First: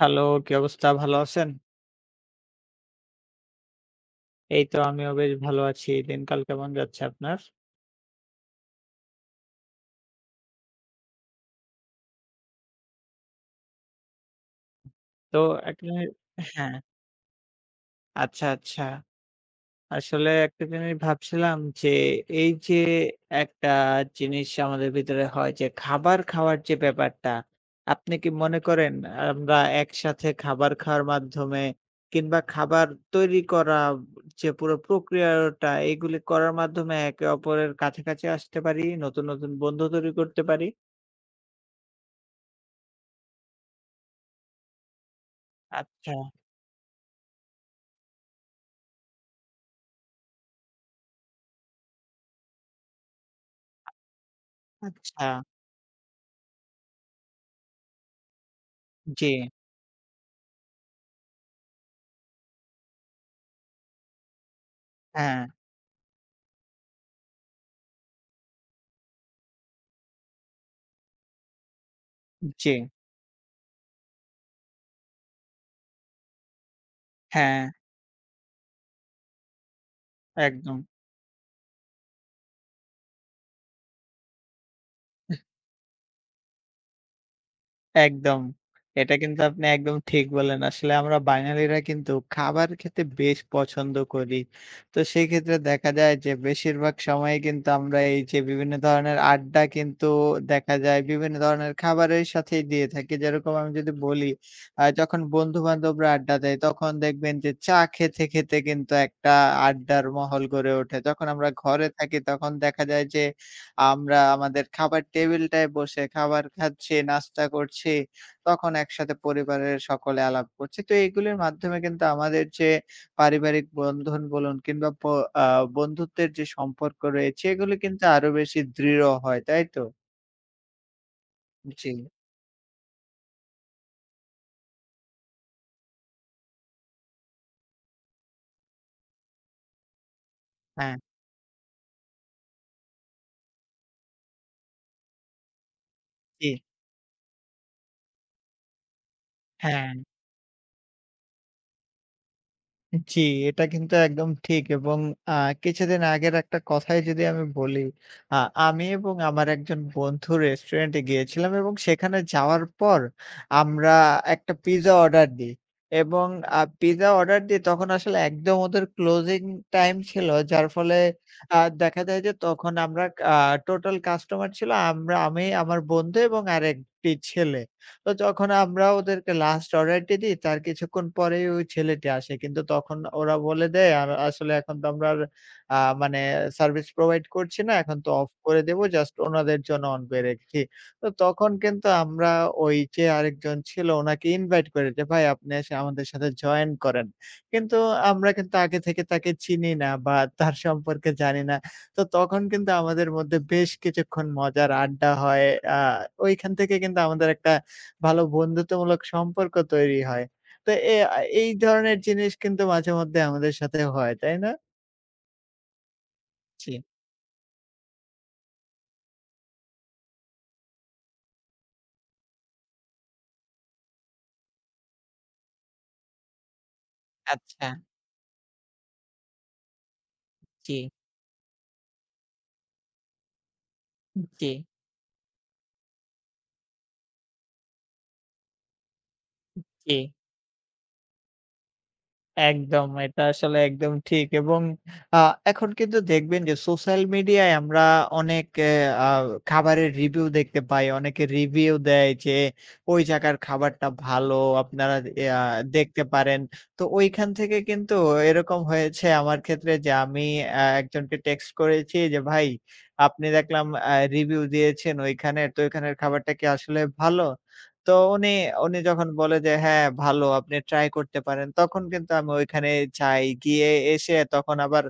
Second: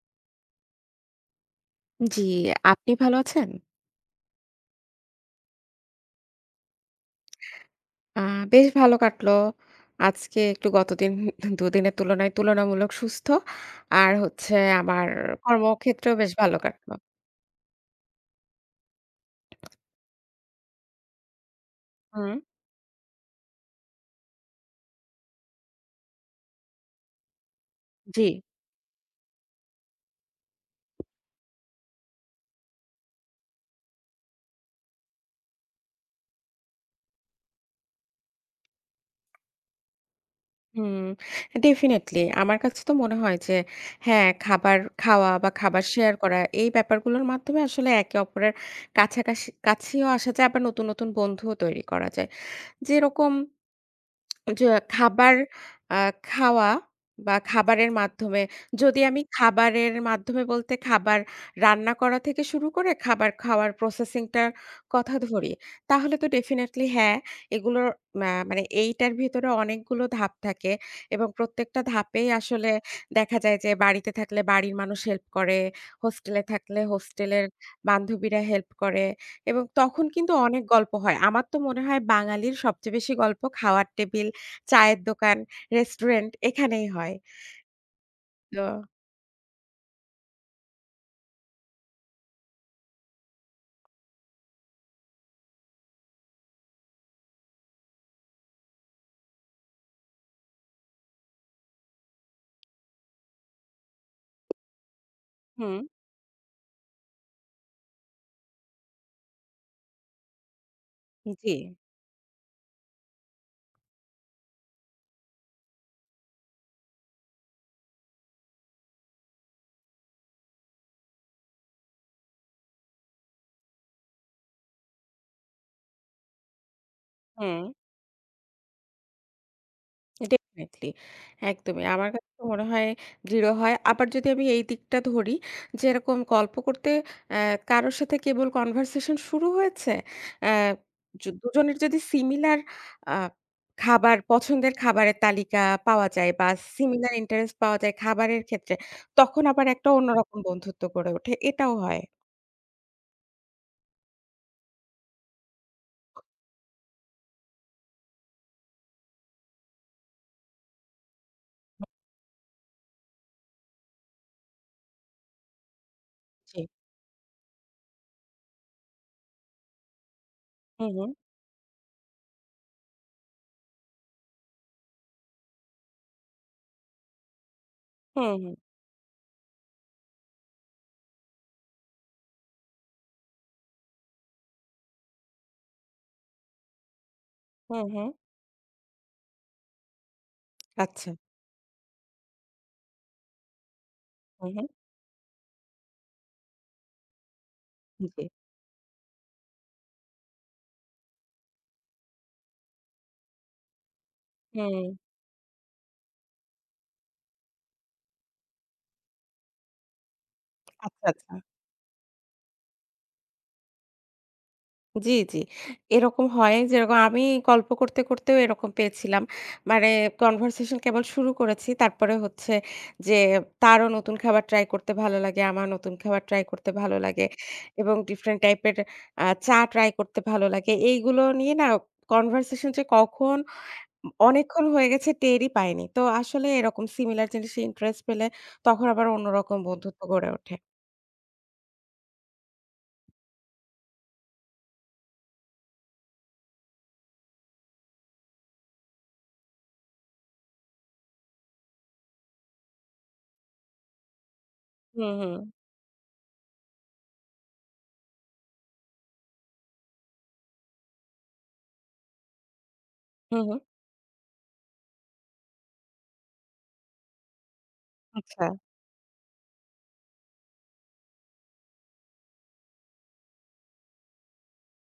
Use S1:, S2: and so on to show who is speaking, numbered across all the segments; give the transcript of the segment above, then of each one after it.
S1: Hello, কি অবস্থা? ভালো আছেন?
S2: জি, আপনি ভালো আছেন?
S1: এই তো আমিও বেশ ভালো আছি। দিনকাল কেমন যাচ্ছে আপনার?
S2: আ বেশ ভালো কাটলো। আজকে একটু গতদিন ২ দিনের তুলনায় তুলনামূলক সুস্থ। আর হচ্ছে আমার
S1: তো একটা জিনিস
S2: কর্মক্ষেত্রেও বেশ ভালো
S1: হ্যাঁ,
S2: কাটলো।
S1: আচ্ছা, আচ্ছা। আসলে একটা জিনিস ভাবছিলাম যে,
S2: হুম,
S1: এই যে একটা জিনিস আমাদের ভিতরে হয় যে খাবার খাওয়ার যে ব্যাপারটা, আপনি
S2: জি,
S1: কি মনে করেন আমরা একসাথে খাবার খাওয়ার মাধ্যমে কিংবা খাবার তৈরি করা যে পুরো প্রক্রিয়াটা এগুলি করার মাধ্যমে একে অপরের কাছাকাছি আসতে পারি, নতুন, নতুন বন্ধু তৈরি করতে পারি?
S2: Hmm, definitely. আমার কাছে তো মনে হয় যে হ্যাঁ, খাবার খাওয়া বা খাবার
S1: আচ্ছা।
S2: শেয়ার করা এই ব্যাপারগুলোর মাধ্যমে আসলে একে অপরের কাছাকাছি কাছেও আসা যায়, আবার নতুন, নতুন বন্ধুও তৈরি করা যায়। যেরকম যে
S1: আচ্ছা,
S2: খাবার আ খাওয়া বা খাবারের মাধ্যমে, যদি আমি
S1: জি,
S2: খাবারের মাধ্যমে বলতে খাবার রান্না করা থেকে শুরু করে খাবার খাওয়ার প্রসেসিং টার কথা
S1: হ্যাঁ,
S2: ধরি, তাহলে তো ডেফিনিটলি হ্যাঁ, এগুলোর মানে এইটার ভিতরে অনেকগুলো ধাপ থাকে এবং প্রত্যেকটা ধাপেই
S1: জি,
S2: আসলে দেখা যায় যে বাড়িতে থাকলে বাড়ির মানুষ হেল্প করে, হোস্টেলে থাকলে হোস্টেলের
S1: হ্যাঁ,
S2: বান্ধবীরা হেল্প করে এবং তখন কিন্তু অনেক
S1: একদম,
S2: গল্প হয়। আমার তো মনে হয় বাঙালির সবচেয়ে বেশি গল্প খাওয়ার টেবিল, চায়ের দোকান, রেস্টুরেন্ট এখানেই হয়।
S1: একদম।
S2: তো
S1: এটা কিন্তু আপনি একদম ঠিক বললেন। আসলে আমরা বাঙালিরা কিন্তু খাবার খেতে বেশ পছন্দ করি। তো সেক্ষেত্রে দেখা যায় যে বেশিরভাগ সময়ে কিন্তু আমরা এই যে বিভিন্ন ধরনের আড্ডা কিন্তু দেখা যায় বিভিন্ন ধরনের খাবারের সাথেই দিয়ে থাকি। যেরকম আমি যদি বলি যখন
S2: হুম,
S1: বন্ধু-বান্ধবরা আড্ডা দেয় তখন দেখবেন যে চা খেতে, খেতে কিন্তু একটা আড্ডার মহল গড়ে ওঠে। যখন আমরা
S2: জি,
S1: ঘরে থাকি তখন দেখা যায় যে আমরা আমাদের খাবার টেবিলটায় বসে খাবার খাচ্ছি, নাস্তা করছি। তখন একসাথে পরিবারের সকলে আলাপ করছি। তো এগুলির মাধ্যমে কিন্তু আমাদের যে পারিবারিক বন্ধন বলুন কিংবা প আ বন্ধুত্বের যে সম্পর্ক রয়েছে
S2: হুম,
S1: এগুলো কিন্তু আরো বেশি দৃঢ় হয়। তাই তো?
S2: ডেফিনিটলি একদমই।
S1: জি।
S2: আমার কাছে তো মনে হয় দৃঢ় হয়। আবার যদি আমি এই দিকটা ধরি যে এরকম গল্প করতে অ্যা কারো সাথে কেবল কনভারসেশন শুরু হয়েছে, অ্যা
S1: হ্যাঁ,
S2: দুজনের যদি সিমিলার আ খাবার পছন্দের খাবারের তালিকা পাওয়া যায় বা
S1: জি।
S2: সিমিলার ইন্টারেস্ট পাওয়া যায় খাবারের ক্ষেত্রে, তখন আবার একটা
S1: হ্যাঁ।
S2: অন্যরকম বন্ধুত্ব গড়ে ওঠে। এটাও হয়।
S1: জি, এটা কিন্তু একদম ঠিক এবং আ কিছুদিন আগের একটা কথাই যদি আমি বলি, আ আমি এবং আমার একজন বন্ধু রেস্টুরেন্টে গিয়েছিলাম এবং সেখানে যাওয়ার পর আমরা একটা পিজ্জা অর্ডার দিই এবং আ
S2: জি।
S1: পিজ্জা অর্ডার দিই তখন আসলে একদম ওদের ক্লোজিং টাইম ছিল। যার
S2: হুম,
S1: ফলে
S2: হুম,
S1: আ দেখা যায় যে তখন আমরা আ টোটাল কাস্টমার ছিল আমরা আমি, আমার বন্ধু এবং আরেকটি ছেলে। তো
S2: হুম, হুম,
S1: যখন আমরা ওদেরকে লাস্ট অর্ডারটি দিই, তার কিছুক্ষণ পরেই ওই ছেলেটি আসে। কিন্তু তখন ওরা বলে দেয়, "আর আসলে এখন তো আমরা আর মানে সার্ভিস প্রোভাইড করছি না।
S2: হুম,
S1: এখন
S2: হুম।
S1: তো অফ করে দেব। জাস্ট ওনাদের জন্য অন করে রেখেছি।" তো
S2: আচ্ছা।
S1: তখন কিন্তু আমরা ওই যে আরেকজন ছিল ওনাকে
S2: হু, হু।
S1: ইনভাইট করি যে, "ভাই আপনি এসে আমাদের সাথে জয়েন করেন।" কিন্তু
S2: জি।
S1: আমরা কিন্তু আগে থেকে তাকে চিনি না বা তার সম্পর্কে জানি না। তো তখন কিন্তু আমাদের মধ্যে বেশ কিছুক্ষণ মজার
S2: হুম।
S1: আড্ডা হয়। আ ওইখান থেকে কিন্তু আমাদের একটা ভালো বন্ধুত্বমূলক সম্পর্ক তৈরি হয়। তো এ
S2: আচ্ছা,
S1: আ
S2: আচ্ছা।
S1: এই ধরনের জিনিস কিন্তু মাঝে মধ্যে আমাদের সাথে হয়, তাই না?
S2: জি, জি। এরকম হয়,
S1: জি,
S2: যেরকম আমি গল্প করতে, করতেও এরকম পেয়েছিলাম। মানে কনভারসেশন কেবল শুরু করেছি। তারপরে হচ্ছে যে তারও নতুন খাবার ট্রাই করতে ভালো লাগে, আমার নতুন খাবার ট্রাই করতে ভালো লাগে
S1: আচ্ছা।
S2: এবং ডিফারেন্ট টাইপের চা ট্রাই করতে ভালো লাগে।
S1: জি,
S2: এইগুলো নিয়ে না কনভারসেশন যে কখন
S1: জি,
S2: অনেকক্ষণ হয়ে গেছে টেরই পাইনি। তো আসলে এরকম সিমিলার জিনিসে ইন্টারেস্ট পেলে তখন আবার অন্যরকম
S1: জি।
S2: বন্ধুত্ব গড়ে ওঠে।
S1: একদম। এটা আসলে একদম ঠিক এবং আ এখন কিন্তু দেখবেন যে সোশ্যাল মিডিয়ায় আমরা অনেক এ আ খাবারের রিভিউ দেখতে পাই। অনেকে রিভিউ দেয় যে ওই জায়গার খাবারটা ভালো আপনারা
S2: হুম, হুম।
S1: ইয়া দেখতে পারেন। তো ওইখান থেকে কিন্তু এরকম হয়েছে আমার ক্ষেত্রে যে আমি একজনকে টেক্সট করেছি যে, "ভাই আপনি
S2: হুম, হুম।
S1: দেখলাম রিভিউ দিয়েছেন ওইখানের। তো ওইখানের খাবারটা কি আসলে ভালো?" তো উনি,
S2: আচ্ছা।
S1: উনি যখন বলে যে, "হ্যাঁ, ভালো আপনি ট্রাই করতে পারেন।" তখন কিন্তু আমি ওইখানে যাই। গিয়ে এসে তখন আবার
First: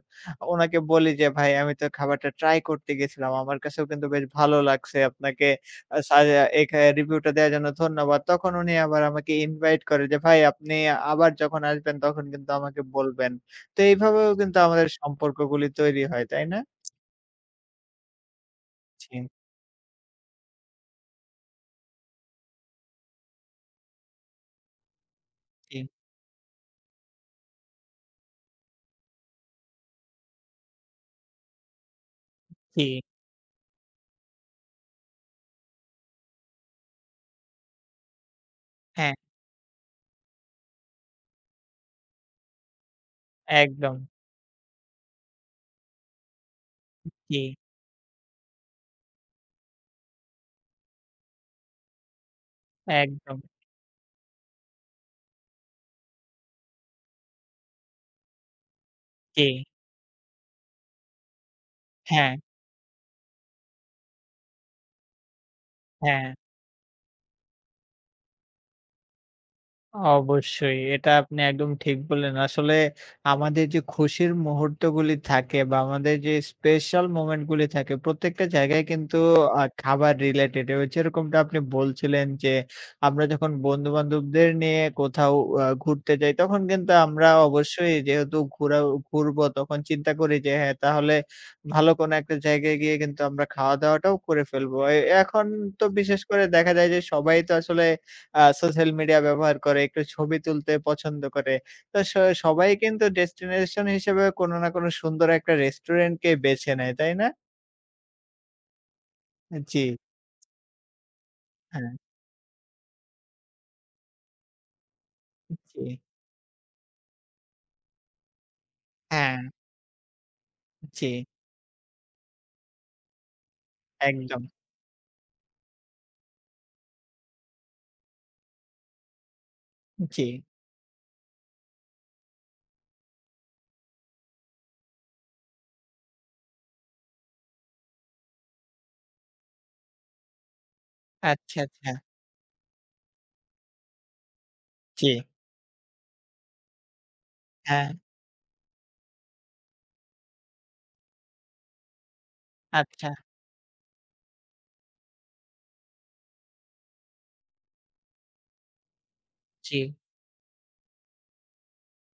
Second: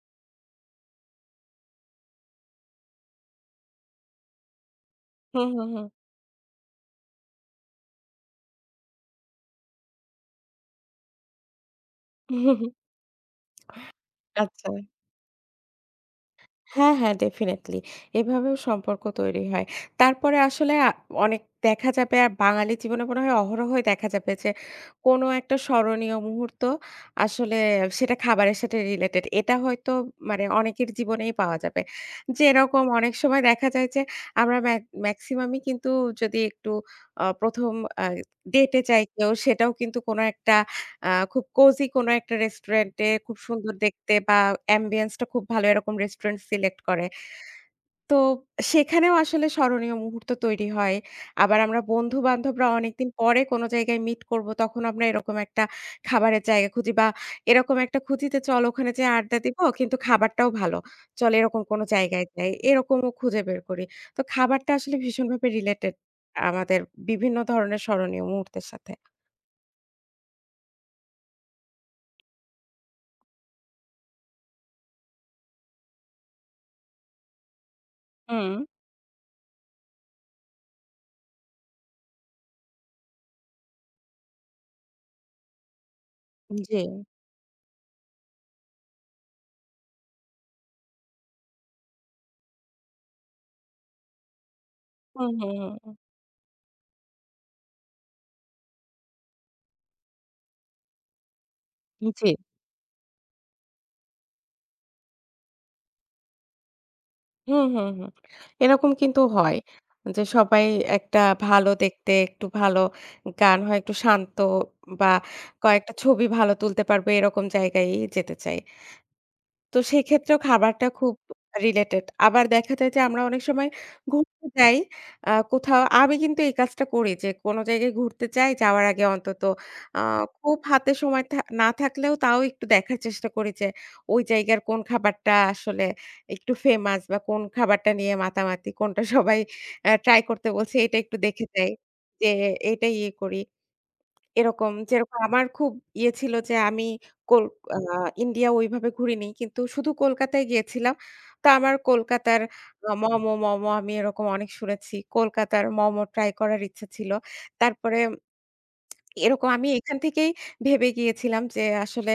S1: উনাকে বলি যে, "ভাই আমি তো খাবারটা ট্রাই করতে গেছিলাম। আমার কাছেও কিন্তু বেশ ভালো লাগছে। আপনাকে
S2: হুম, হুম, হুম।
S1: আ সাজে এখা রিভিউটা দেওয়ার জন্য ধন্যবাদ।" তখন উনি আবার আমাকে ইনভাইট করে যে, "ভাই আপনি আবার যখন আসবেন তখন কিন্তু আমাকে বলবেন।" তো এইভাবেও কিন্তু
S2: আচ্ছা।
S1: আমাদের সম্পর্কগুলি তৈরি হয়, তাই না?
S2: হ্যাঁ, হ্যাঁ, ডেফিনিটলি। এভাবেও সম্পর্ক
S1: জি,
S2: তৈরি হয়। তারপরে আসলে অনেক দেখা যাবে, আর বাঙালি জীবনে মনে হয় অহরহই দেখা যাবে যে কোনো একটা
S1: জি,
S2: স্মরণীয় মুহূর্ত আসলে সেটা খাবারের সাথে রিলেটেড। এটা হয়তো মানে অনেকের জীবনেই পাওয়া যাবে।
S1: জি।
S2: যেরকম অনেক সময় দেখা যায় যে আমরা ম্যাক্সিমামই কিন্তু যদি একটু প্রথম আ ডেটে যাই
S1: হ্যাঁ,
S2: কেউ, সেটাও কিন্তু কোনো একটা আ খুব কোজি কোনো একটা রেস্টুরেন্টে, খুব সুন্দর
S1: একদম।
S2: দেখতে বা অ্যাম্বিয়েন্স টা খুব ভালো এরকম রেস্টুরেন্ট সিলেক্ট করে।
S1: জি,
S2: তো সেখানেও আসলে স্মরণীয় মুহূর্ত তৈরি হয়। আবার আমরা বন্ধু-বান্ধবরা অনেকদিন
S1: একদম।
S2: পরে কোনো জায়গায় মিট করব, তখন আমরা এরকম একটা খাবারের জায়গা খুঁজি বা এরকম একটা খুঁজি যে চল ওখানে যেয়ে আড্ডা
S1: জি,
S2: দিব কিন্তু খাবারটাও ভালো। চল এরকম কোনো জায়গায়
S1: হ্যাঁ,
S2: যাই। এরকমও খুঁজে বের করি। তো খাবারটা আসলে ভীষণভাবে রিলেটেড
S1: হ্যাঁ।
S2: আমাদের বিভিন্ন ধরনের স্মরণীয় মুহূর্তের সাথে।
S1: অবশ্যই। এটা আপনি একদম ঠিক বললেন। আসলে আমাদের যে খুশির মুহূর্তগুলি থাকে বা আমাদের যে স্পেশাল মোমেন্ট গুলি থাকে প্রত্যেকটা
S2: হুম।
S1: জায়গায় কিন্তু খাবার রিলেটেড যেরকমটা আপনি বলছিলেন যে আমরা যখন বন্ধু-বান্ধবদের নিয়ে কোথাও ঘুরতে যাই তখন
S2: জি।
S1: কিন্তু আমরা অবশ্যই যেহেতু ঘুরবো তখন চিন্তা করি যে হ্যাঁ, তাহলে ভালো কোনো একটা জায়গায় গিয়ে কিন্তু আমরা খাওয়া-দাওয়াটাও করে ফেলবো।
S2: হুম,
S1: এখন
S2: হুম,
S1: তো
S2: হুম।
S1: বিশেষ করে দেখা যায় যে সবাই তো আসলে সোশ্যাল মিডিয়া ব্যবহার করে, একটু ছবি তুলতে পছন্দ করে। তো
S2: জি।
S1: সবাই কিন্তু ডেস্টিনেশন হিসেবে কোনো না কোনো সুন্দর একটা রেস্টুরেন্টকে বেছে নেয়, তাই না?
S2: হুম, হুম, হুম। এরকম কিন্তু হয়।
S1: জি,
S2: যে সবাই একটা ভালো
S1: হ্যাঁ,
S2: দেখতে, একটু ভালো গান হয়, একটু শান্ত বা
S1: জি,
S2: কয়েকটা ছবি ভালো তুলতে পারবে এরকম জায়গায়ই যেতে চাই।
S1: হ্যাঁ,
S2: তো সেক্ষেত্রেও খাবারটা
S1: জি,
S2: খুব রিলেটেড। আবার দেখা যায় যে আমরা অনেক সময়
S1: একদম,
S2: ঘুরতে যাই কোথাও, আমি কিন্তু এই কাজটা করি যে কোনো জায়গায় ঘুরতে যাই, যাওয়ার আগে অন্তত আ
S1: জি।
S2: খুব হাতে সময় না থাকলেও তাও একটু দেখার চেষ্টা করি যে ওই জায়গার কোন খাবারটা আসলে একটু ফেমাস, বা কোন খাবারটা নিয়ে মাতামাতি, কোনটা সবাই ট্রাই করতে বলছে, এটা একটু দেখে
S1: আচ্ছা,
S2: যাই।
S1: আচ্ছা,
S2: যে এটাই ইয়ে করি। এরকম,
S1: জি,
S2: যেরকম আমার খুব ইয়ে ছিল যে আমি কোল আ
S1: হ্যাঁ,
S2: ইন্ডিয়া ওইভাবে ঘুরিনি। কিন্তু শুধু কলকাতায় গিয়েছিলাম। তো আমার কলকাতার
S1: আচ্ছা,
S2: মোমো, মোমো আমি এরকম অনেক শুনেছি। কলকাতার মোমো ট্রাই করার ইচ্ছে ছিল। তারপরে এরকম আমি
S1: জি,
S2: এখান থেকেই ভেবে গিয়েছিলাম যে আসলে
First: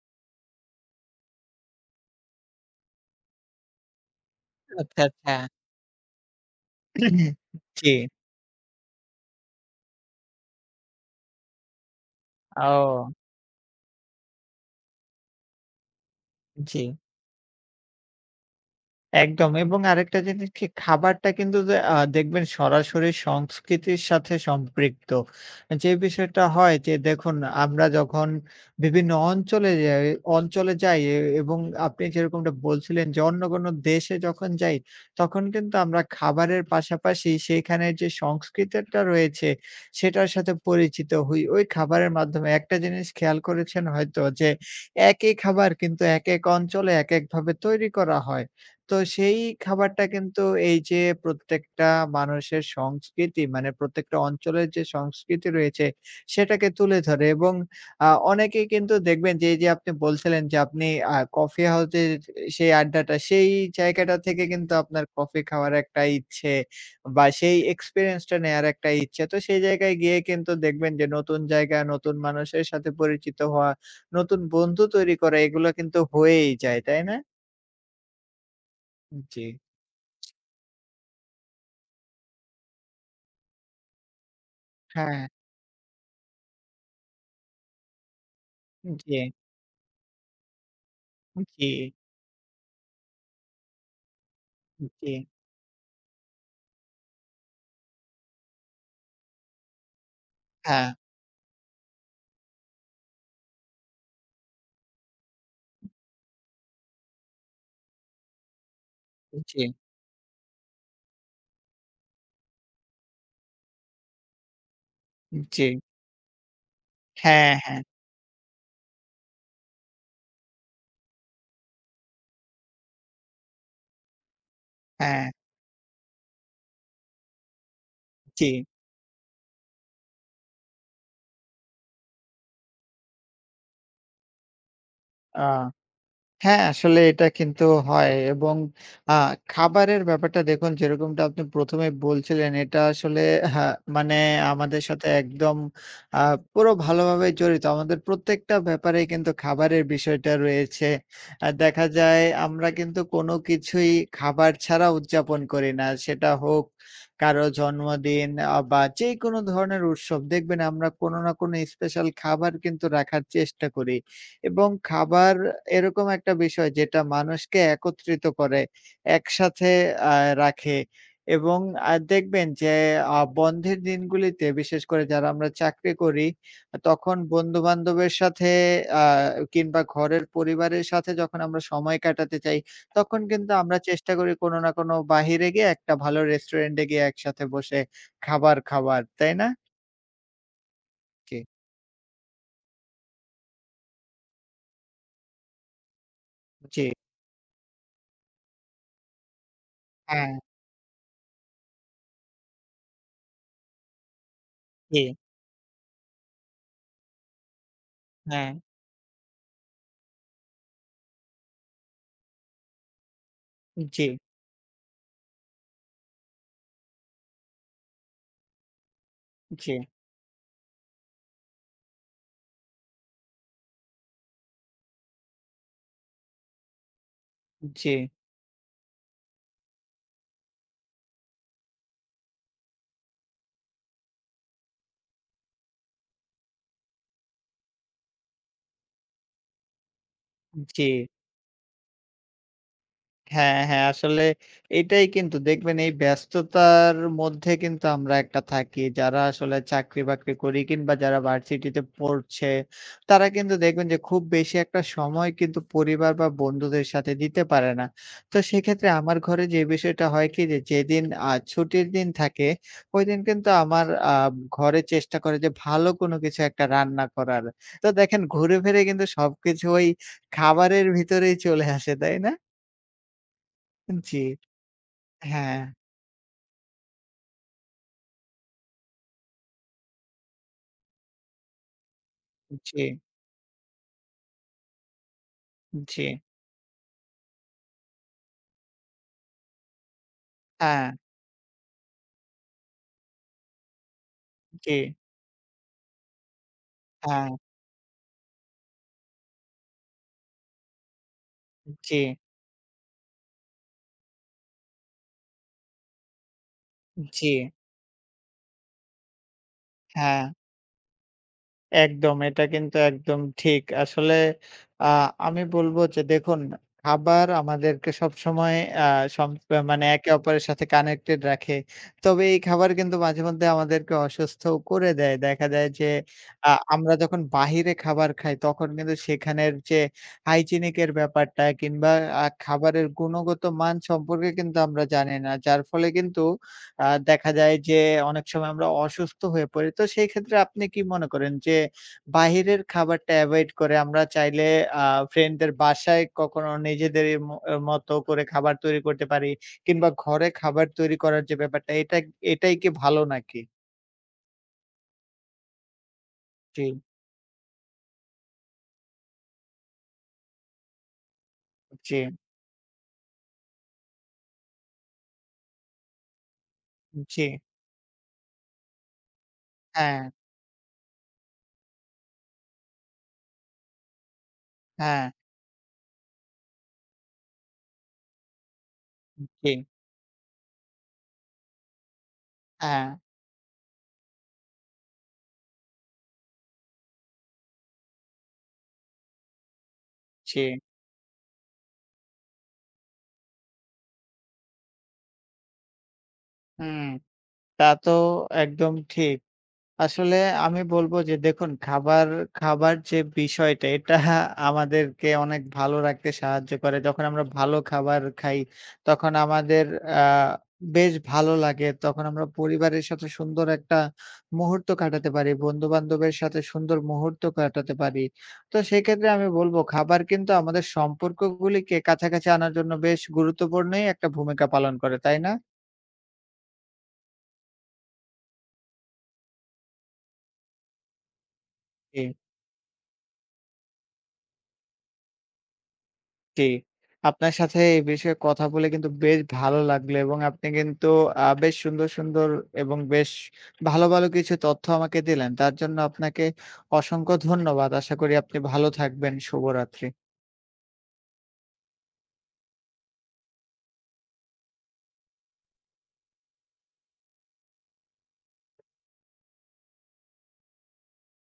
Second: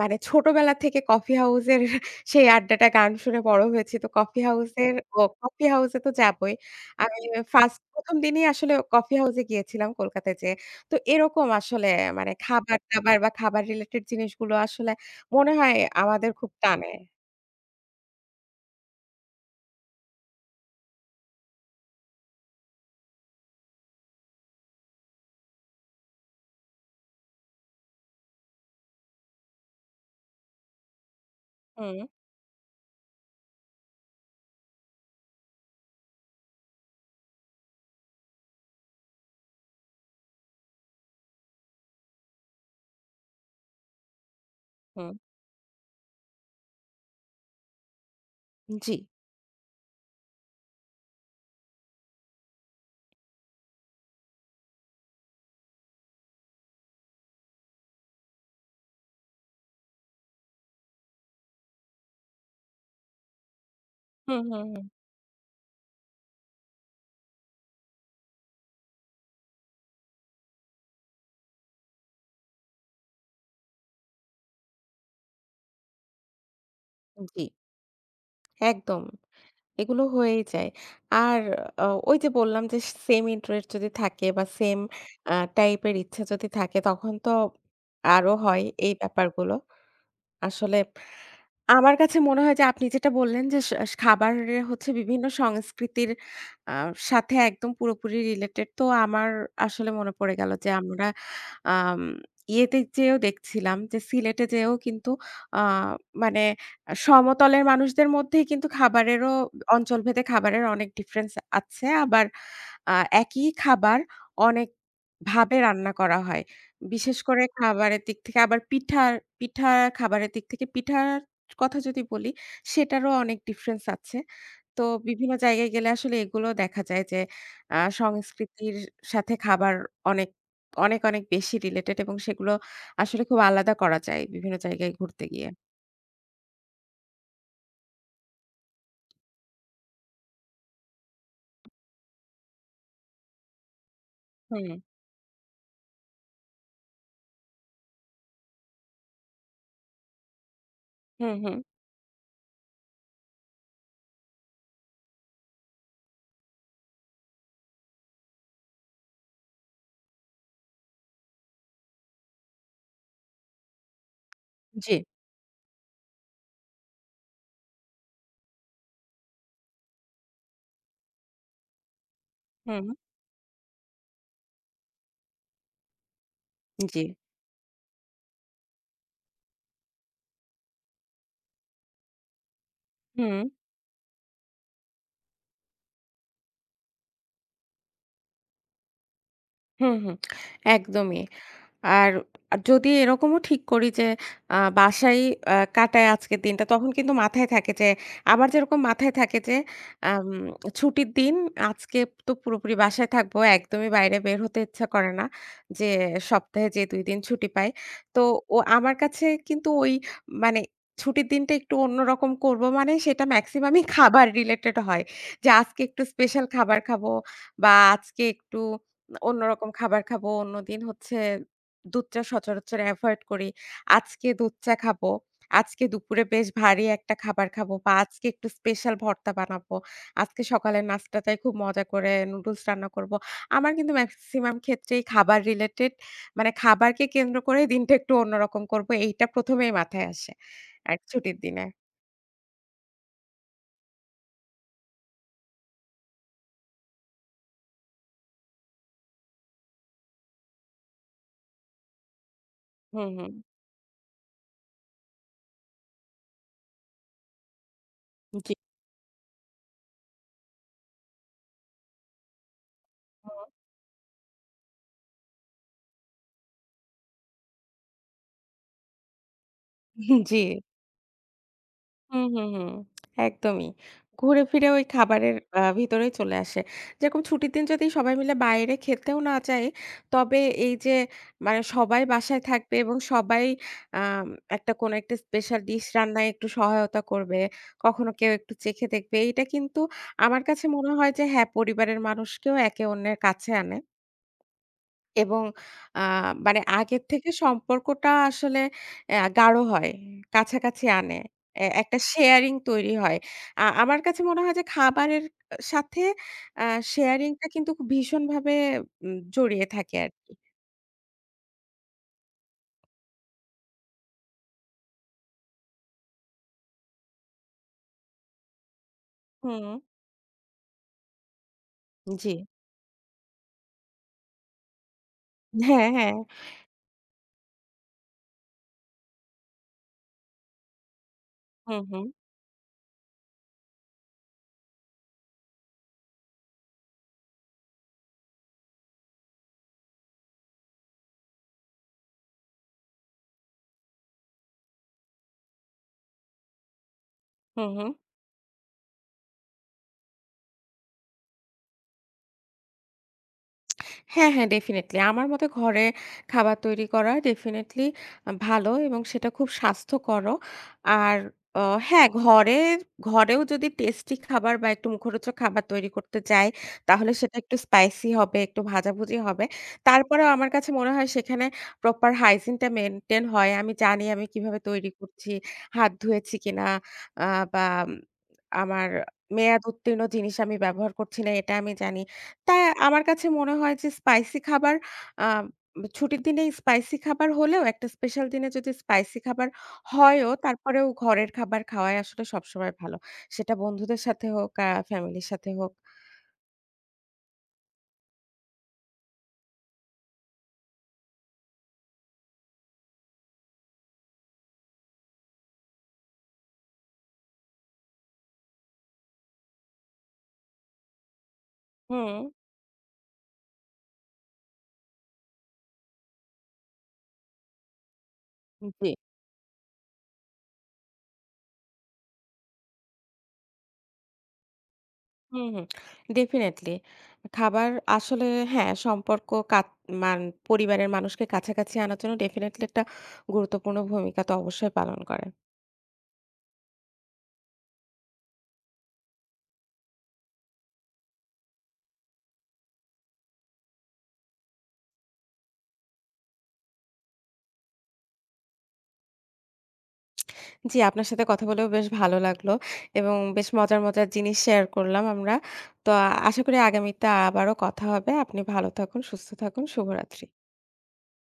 S2: মানে ছোটবেলা থেকে কফি হাউসের সেই আড্ডাটা গান শুনে বড় হয়েছি। তো
S1: আচ্ছা, আচ্ছা,
S2: কফি হাউসে তো যাবোই। আমি ফার্স্ট
S1: জি,
S2: প্রথম দিনই আসলে কফি হাউসে গিয়েছিলাম কলকাতায় যেয়ে। তো এরকম আসলে মানে
S1: ও,
S2: খাবার-দাবার বা খাবার রিলেটেড জিনিসগুলো আসলে মনে হয় আমাদের খুব
S1: জি।
S2: টানে।
S1: একদম এবং আরেকটা জিনিস কি খাবারটা কিন্তু যে দেখবেন সরাসরি সংস্কৃতির সাথে সম্পৃক্ত। যে বিষয়টা হয় যে দেখুন আমরা যখন বিভিন্ন অঞ্চলে যাই এবং
S2: হুম,
S1: আপনি যেরকমটা বলছিলেন যে অন্য কোনো দেশে যখন যাই তখন কিন্তু আমরা খাবারের পাশাপাশি সেইখানের যে সংস্কৃতিটা রয়েছে সেটার সাথে পরিচিত হই। ওই খাবারের মাধ্যমে একটা জিনিস খেয়াল করেছেন হয়তো যে
S2: হুম।
S1: একই খাবার কিন্তু একেক অঞ্চলে একেকভাবে তৈরি করা হয়।
S2: জি।
S1: তো সেই খাবারটা কিন্তু এই যে প্রত্যেকটা মানুষের সংস্কৃতি মানে প্রত্যেকটা অঞ্চলের যে সংস্কৃতি রয়েছে সেটাকে তুলে ধরে এবং অনেকেই কিন্তু দেখবেন যে এই যে আপনি বলছিলেন যে আপনি কফি হাউসের সেই আড্ডাটা সেই জায়গাটা
S2: হুম,
S1: থেকে
S2: হুম,
S1: কিন্তু
S2: হুম।
S1: আপনার কফি খাওয়ার একটা ইচ্ছে বা সেই এক্সপেরিয়েন্সটা নেয়ার একটা ইচ্ছে। তো সেই জায়গায় গিয়ে কিন্তু দেখবেন যে নতুন জায়গা, নতুন মানুষের সাথে পরিচিত হওয়া, নতুন বন্ধু তৈরি করা এগুলো কিন্তু হয়েই যায়, তাই না?
S2: জি, একদম।
S1: জি,
S2: এগুলো হয়েই যায়। আর ওই যে বললাম যে সেম ইন্টারেস্ট যদি থাকে বা সেম
S1: হ্যাঁ।
S2: টাইপের ইচ্ছা যদি থাকে, তখন তো আরো হয় এই
S1: জি,
S2: ব্যাপারগুলো। আসলে
S1: জি,
S2: আমার কাছে মনে হয় যে আপনি যেটা বললেন যে স স খাবারের হচ্ছে
S1: জি,
S2: বিভিন্ন সংস্কৃতির আ সাথে একদম পুরোপুরি রিলেটেড। তো আমার আসলে মনে পড়ে গেল যে
S1: হ্যাঁ,
S2: আমরা আম ইয়েতে যেয়েও দেখছিলাম যে সিলেটে যেয়েও কিন্তু আ মানে সমতলের মানুষদের মধ্যেই কিন্তু খাবারেরও
S1: জি,
S2: অঞ্চলভেদে খাবারের অনেক ডিফারেন্স আছে। আবার আ একই খাবার অনেকভাবে
S1: জি,
S2: রান্না করা হয়। বিশেষ করে
S1: হ্যাঁ, হ্যাঁ,
S2: খাবারের দিক থেকে আবার পিঠার পিঠা খাবারের দিক থেকে পিঠার কথা যদি বলি, সেটারও অনেক ডিফারেন্স আছে। তো
S1: হ্যাঁ,
S2: বিভিন্ন জায়গায় গেলে আসলে এগুলো দেখা যায় যে
S1: জি।
S2: সংস্কৃতির সাথে খাবার অনেক, অনেক, অনেক বেশি রিলেটেড এবং সেগুলো আসলে খুব আলাদা করা যায় বিভিন্ন জায়গায় ঘুরতে
S1: আ
S2: গিয়ে।
S1: হ্যাঁ, আসলে এটা কিন্তু হয় এবং আ খাবারের ব্যাপারটা দেখুন যেরকমটা আপনি ১ম বলছিলেন এটা আসলে হ্যাঁ, মানে
S2: হুম,
S1: আমাদের সাথে একদম আ পুরো ভালোভাবে জড়িত। আমাদের প্রত্যেকটা ব্যাপারেই কিন্তু খাবারের বিষয়টা রয়েছে।
S2: হুম, হুম।
S1: দেখা যায় আমরা কিন্তু কোনো কিছুই খাবার ছাড়া উদযাপন করি না। সেটা হোক কারো জন্মদিন বা যেকোনো ধরনের উৎসব দেখবেন আমরা কোনো না কোনো স্পেশাল খাবার কিন্তু রাখার চেষ্টা করি। এবং
S2: জি,
S1: খাবার এরকম একটা বিষয় যেটা মানুষকে একত্রিত করে, একসাথে আ রাখে এবং দেখবেন যে
S2: হুম,
S1: বন্ধের দিনগুলিতে বিশেষ করে যারা আমরা চাকরি করি,
S2: জি,
S1: তখন বন্ধু-বান্ধবের সাথে আ কিংবা ঘরের পরিবারের সাথে যখন আমরা সময় কাটাতে চাই, তখন
S2: হুম,
S1: কিন্তু আমরা চেষ্টা করি কোনো না কোনো বাহিরে গিয়ে একটা ভালো রেস্টুরেন্টে গিয়ে একসাথে বসে খাবার খাওয়ার, তাই না?
S2: হুম, হুম। একদমই।
S1: জি,
S2: আর যদি এরকমও ঠিক করি যে বাসায় কাটাই আজকের দিনটা,
S1: জি,
S2: তখন কিন্তু মাথায় থাকে যে আমার যেরকম মাথায় থাকে যে আম
S1: হ্যাঁ,
S2: ছুটির দিন আজকে তো পুরোপুরি বাসায় থাকবো। একদমই বাইরে বের হতে ইচ্ছা
S1: জি,
S2: করে না। যে সপ্তাহে যে ২ দিন ছুটি পাই। তো
S1: হ্যাঁ,
S2: ও আমার কাছে কিন্তু ওই মানে ছুটির দিনটা একটু অন্যরকম করব, মানে সেটা মেক্সিমামই
S1: জি,
S2: খাবার রিলেটেড হয়। যে আজকে একটু স্পেশাল খাবার খাবো বা আজকে একটু অন্যরকম
S1: জি,
S2: খাবার খাবো। অন্যদিন হচ্ছে দুধ চা সচরাচর এভয়েড করি। আজকে দুধ চা খাবো। আজকে দুপুরে বেশ ভারী একটা খাবার খাবো,
S1: জি।
S2: বা আজকে একটু স্পেশাল ভর্তা বানাবো। আজকে সকালের নাস্তাটায় খুব মজা করে নুডলস রান্না করবো। আমার কিন্তু মেক্সিমাম ক্ষেত্রেই খাবার রিলেটেড মানে খাবারকে কেন্দ্র করে দিনটা একটু অন্যরকম করবো। এইটা প্রথম এই মাথায় আসে।
S1: জি।
S2: আর ছুটির দিনে।
S1: হ্যাঁ, হ্যাঁ। আসলে এটাই কিন্তু দেখবেন এই ব্যস্ততার মধ্যে কিন্তু আমরা একটা থাকি। যারা আসলে চাকরি-বাকরি করি কিংবা যারা ভার্সিটিতে পড়ছে,
S2: হুম,
S1: তারা
S2: হুম।
S1: কিন্তু দেখবেন যে খুব বেশি একটা সময় কিন্তু পরিবার বা বন্ধুদের সাথে দিতে পারে না। তো
S2: জি।
S1: সেক্ষেত্রে আমার ঘরে যে বিষয়টা হয় কি যে যেদিন ছুটির দিন থাকে, ঐদিন কিন্তু আমার আ ঘরে চেষ্টা করে যে ভালো কোনো কিছু একটা রান্না করার। তো দেখেন ঘুরে ফিরে কিন্তু সবকিছু ওই
S2: হুম। জি।
S1: খাবারের ভিতরেই চলে আসে, তাই
S2: হুম,
S1: না?
S2: হুম, হুম। একদমই।
S1: জি,
S2: ঘুরে ফিরে ওই খাবারের
S1: হ্যাঁ,
S2: ভিতরেই চলে আসে। যেরকম ছুটির দিন যদি সবাই মিলে বাইরে খেতেও না যাই, তবে এই যে মানে সবাই বাসায় থাকবে
S1: জি,
S2: এবং সবাই আম কোনো একটা স্পেশাল ডিশ
S1: জি,
S2: রান্নায় একটু সহায়তা করবে। কখনো কেউ একটু চেখে দেখবে। এইটা কিন্তু আমার কাছে
S1: হ্যাঁ,
S2: মনে হয় যে হ্যাঁ, পরিবারের মানুষকেও একে অন্যের কাছে আনে।
S1: জি,
S2: এবং আ মানে আগের
S1: হ্যাঁ,
S2: থেকে সম্পর্কটা আসলে গাঢ় হয়, কাছাকাছি আনে। এ
S1: জি,
S2: একটা শেয়ারিং তৈরি হয়। আমার কাছে মনে হয় যে খাবারের সাথে আ
S1: জি,
S2: শেয়ারিংটা কিন্তু খুব ভীষণভাবে জড়িয়ে থাকে
S1: হ্যাঁ।
S2: আরকি।
S1: একদম, এটা কিন্তু একদম ঠিক। আসলে আ আমি বলব যে দেখুন, খাবার আমাদেরকে সবসময় আ সম
S2: হুম,
S1: মানে একে অপরের সাথে কানেক্টেড রাখে। তবে
S2: জি।
S1: এই খাবার কিন্তু মাঝেমধ্যে আমাদেরকে অসুস্থও করে দেয়। দেখা যায় যে
S2: হ্যাঁ, হ্যাঁ।
S1: আমরা যখন বাহিরে খাবার খাই তখন কিন্তু সেখানের যে হাইজিনিক এর ব্যাপারটা
S2: হুম,
S1: কিংবা
S2: হুম।
S1: খাবারের গুণগত মান সম্পর্কে কিন্তু আমরা জানি না। যার ফলে কিন্তু দেখা যায় যে অনেক সময় আমরা অসুস্থ হয়ে পড়ি। তো সেই ক্ষেত্রে আপনি কি মনে করেন যে বাহিরের খাবারটা এভয়েড করে আমরা চাইলে আ ফ্রেন্ডদের বাসায় কখনো নিজেদের
S2: হুম, হুম।
S1: মতো করে খাবার তৈরি করতে পারি কিংবা ঘরে খাবার তৈরি করার যে ব্যাপারটা এটাই কি ভালো নাকি?
S2: হ্যাঁ, হ্যাঁ, ডেফিনিটলি। আমার মতে ঘরে খাবার
S1: জি,
S2: তৈরি করা ডেফিনিটলি ভালো এবং সেটা খুব স্বাস্থ্যকরও। আর অ
S1: জি,
S2: হ্যাঁ, ঘরেও যদি টেস্টি খাবার বা একটু মুখরোচক খাবার তৈরি করতে যাই, তাহলে
S1: জি।
S2: সেটা একটু স্পাইসি হবে, একটু ভাজাভুজি হবে।
S1: হ্যাঁ,
S2: তারপরেও আমার কাছে মনে হয় সেখানে প্রপার হাইজিনটা মেইনটেইন হয়। আমি জানি আমি কিভাবে তৈরি
S1: হ্যাঁ,
S2: করছি, হাত ধুয়েছি কিনা আ বা আমার
S1: জি,
S2: মেয়াদ উত্তীর্ণ জিনিস আমি ব্যবহার করছি না, এটা আমি জানি। তাই
S1: হ্যাঁ,
S2: আমার কাছে মনে হয় যে স্পাইসি খাবার আ ছুটির দিনে স্পাইসি খাবার হলেও, একটা স্পেশাল দিনে যদি স্পাইসি খাবার হয়ও
S1: জি।
S2: তারপরেও ঘরের খাবার খাওয়াই আসলে সবসময় ভালো। সেটা বন্ধুদের সাথে হোক, ফ্যামিলির সাথে হোক।
S1: হুম, তা তো একদম ঠিক। আসলে আমি বলবো যে দেখুন খাবার, খাবার যে বিষয়টা এটা আমাদেরকে অনেক ভালো রাখতে সাহায্য করে। যখন আমরা ভালো খাবার খাই তখন আমাদের আ বেশ ভালো লাগে। তখন
S2: হুম,
S1: আমরা পরিবারের সাথে সুন্দর একটা মুহূর্ত কাটাতে পারি। বন্ধু-বান্ধবের সাথে সুন্দর মুহূর্ত কাটাতে পারি। তো
S2: জি।
S1: সেক্ষেত্রে আমি বলব খাবার কিন্তু আমাদের সম্পর্কগুলিকে কাছাকাছি আনার জন্য বেশ গুরুত্বপূর্ণই একটা ভূমিকা পালন করে, তাই না?
S2: Hmm, hmm. ডেফিনিটলি। খাবার আসলে হ্যাঁ, সম্পর্ক কাত মান পরিবারের মানুষকে কাছাকাছি আনার
S1: জি।
S2: জন্য ডেফিনিটলি একটা গুরুত্বপূর্ণ ভূমিকা তো অবশ্যই পালন করে।
S1: জি। আপনার সাথে এই বিষয়ে কথা বলে কিন্তু বেশ ভালো লাগলো এবং আপনি কিন্তু বেশ সুন্দর, সুন্দর এবং বেশ ভালো, ভালো কিছু তথ্য আমাকে দিলেন। তার জন্য আপনাকে অসংখ্য ধন্যবাদ। আশা করি আপনি ভালো থাকবেন। শুভরাত্রি।
S2: জি, আপনার সাথে কথা বলেও বেশ ভালো লাগলো এবং বেশ মজার, মজার জিনিস শেয়ার করলাম আমরা। তো আশা করি আগামীতে আবারও কথা হবে। আপনি ভালো থাকুন, সুস্থ থাকুন। শুভরাত্রি।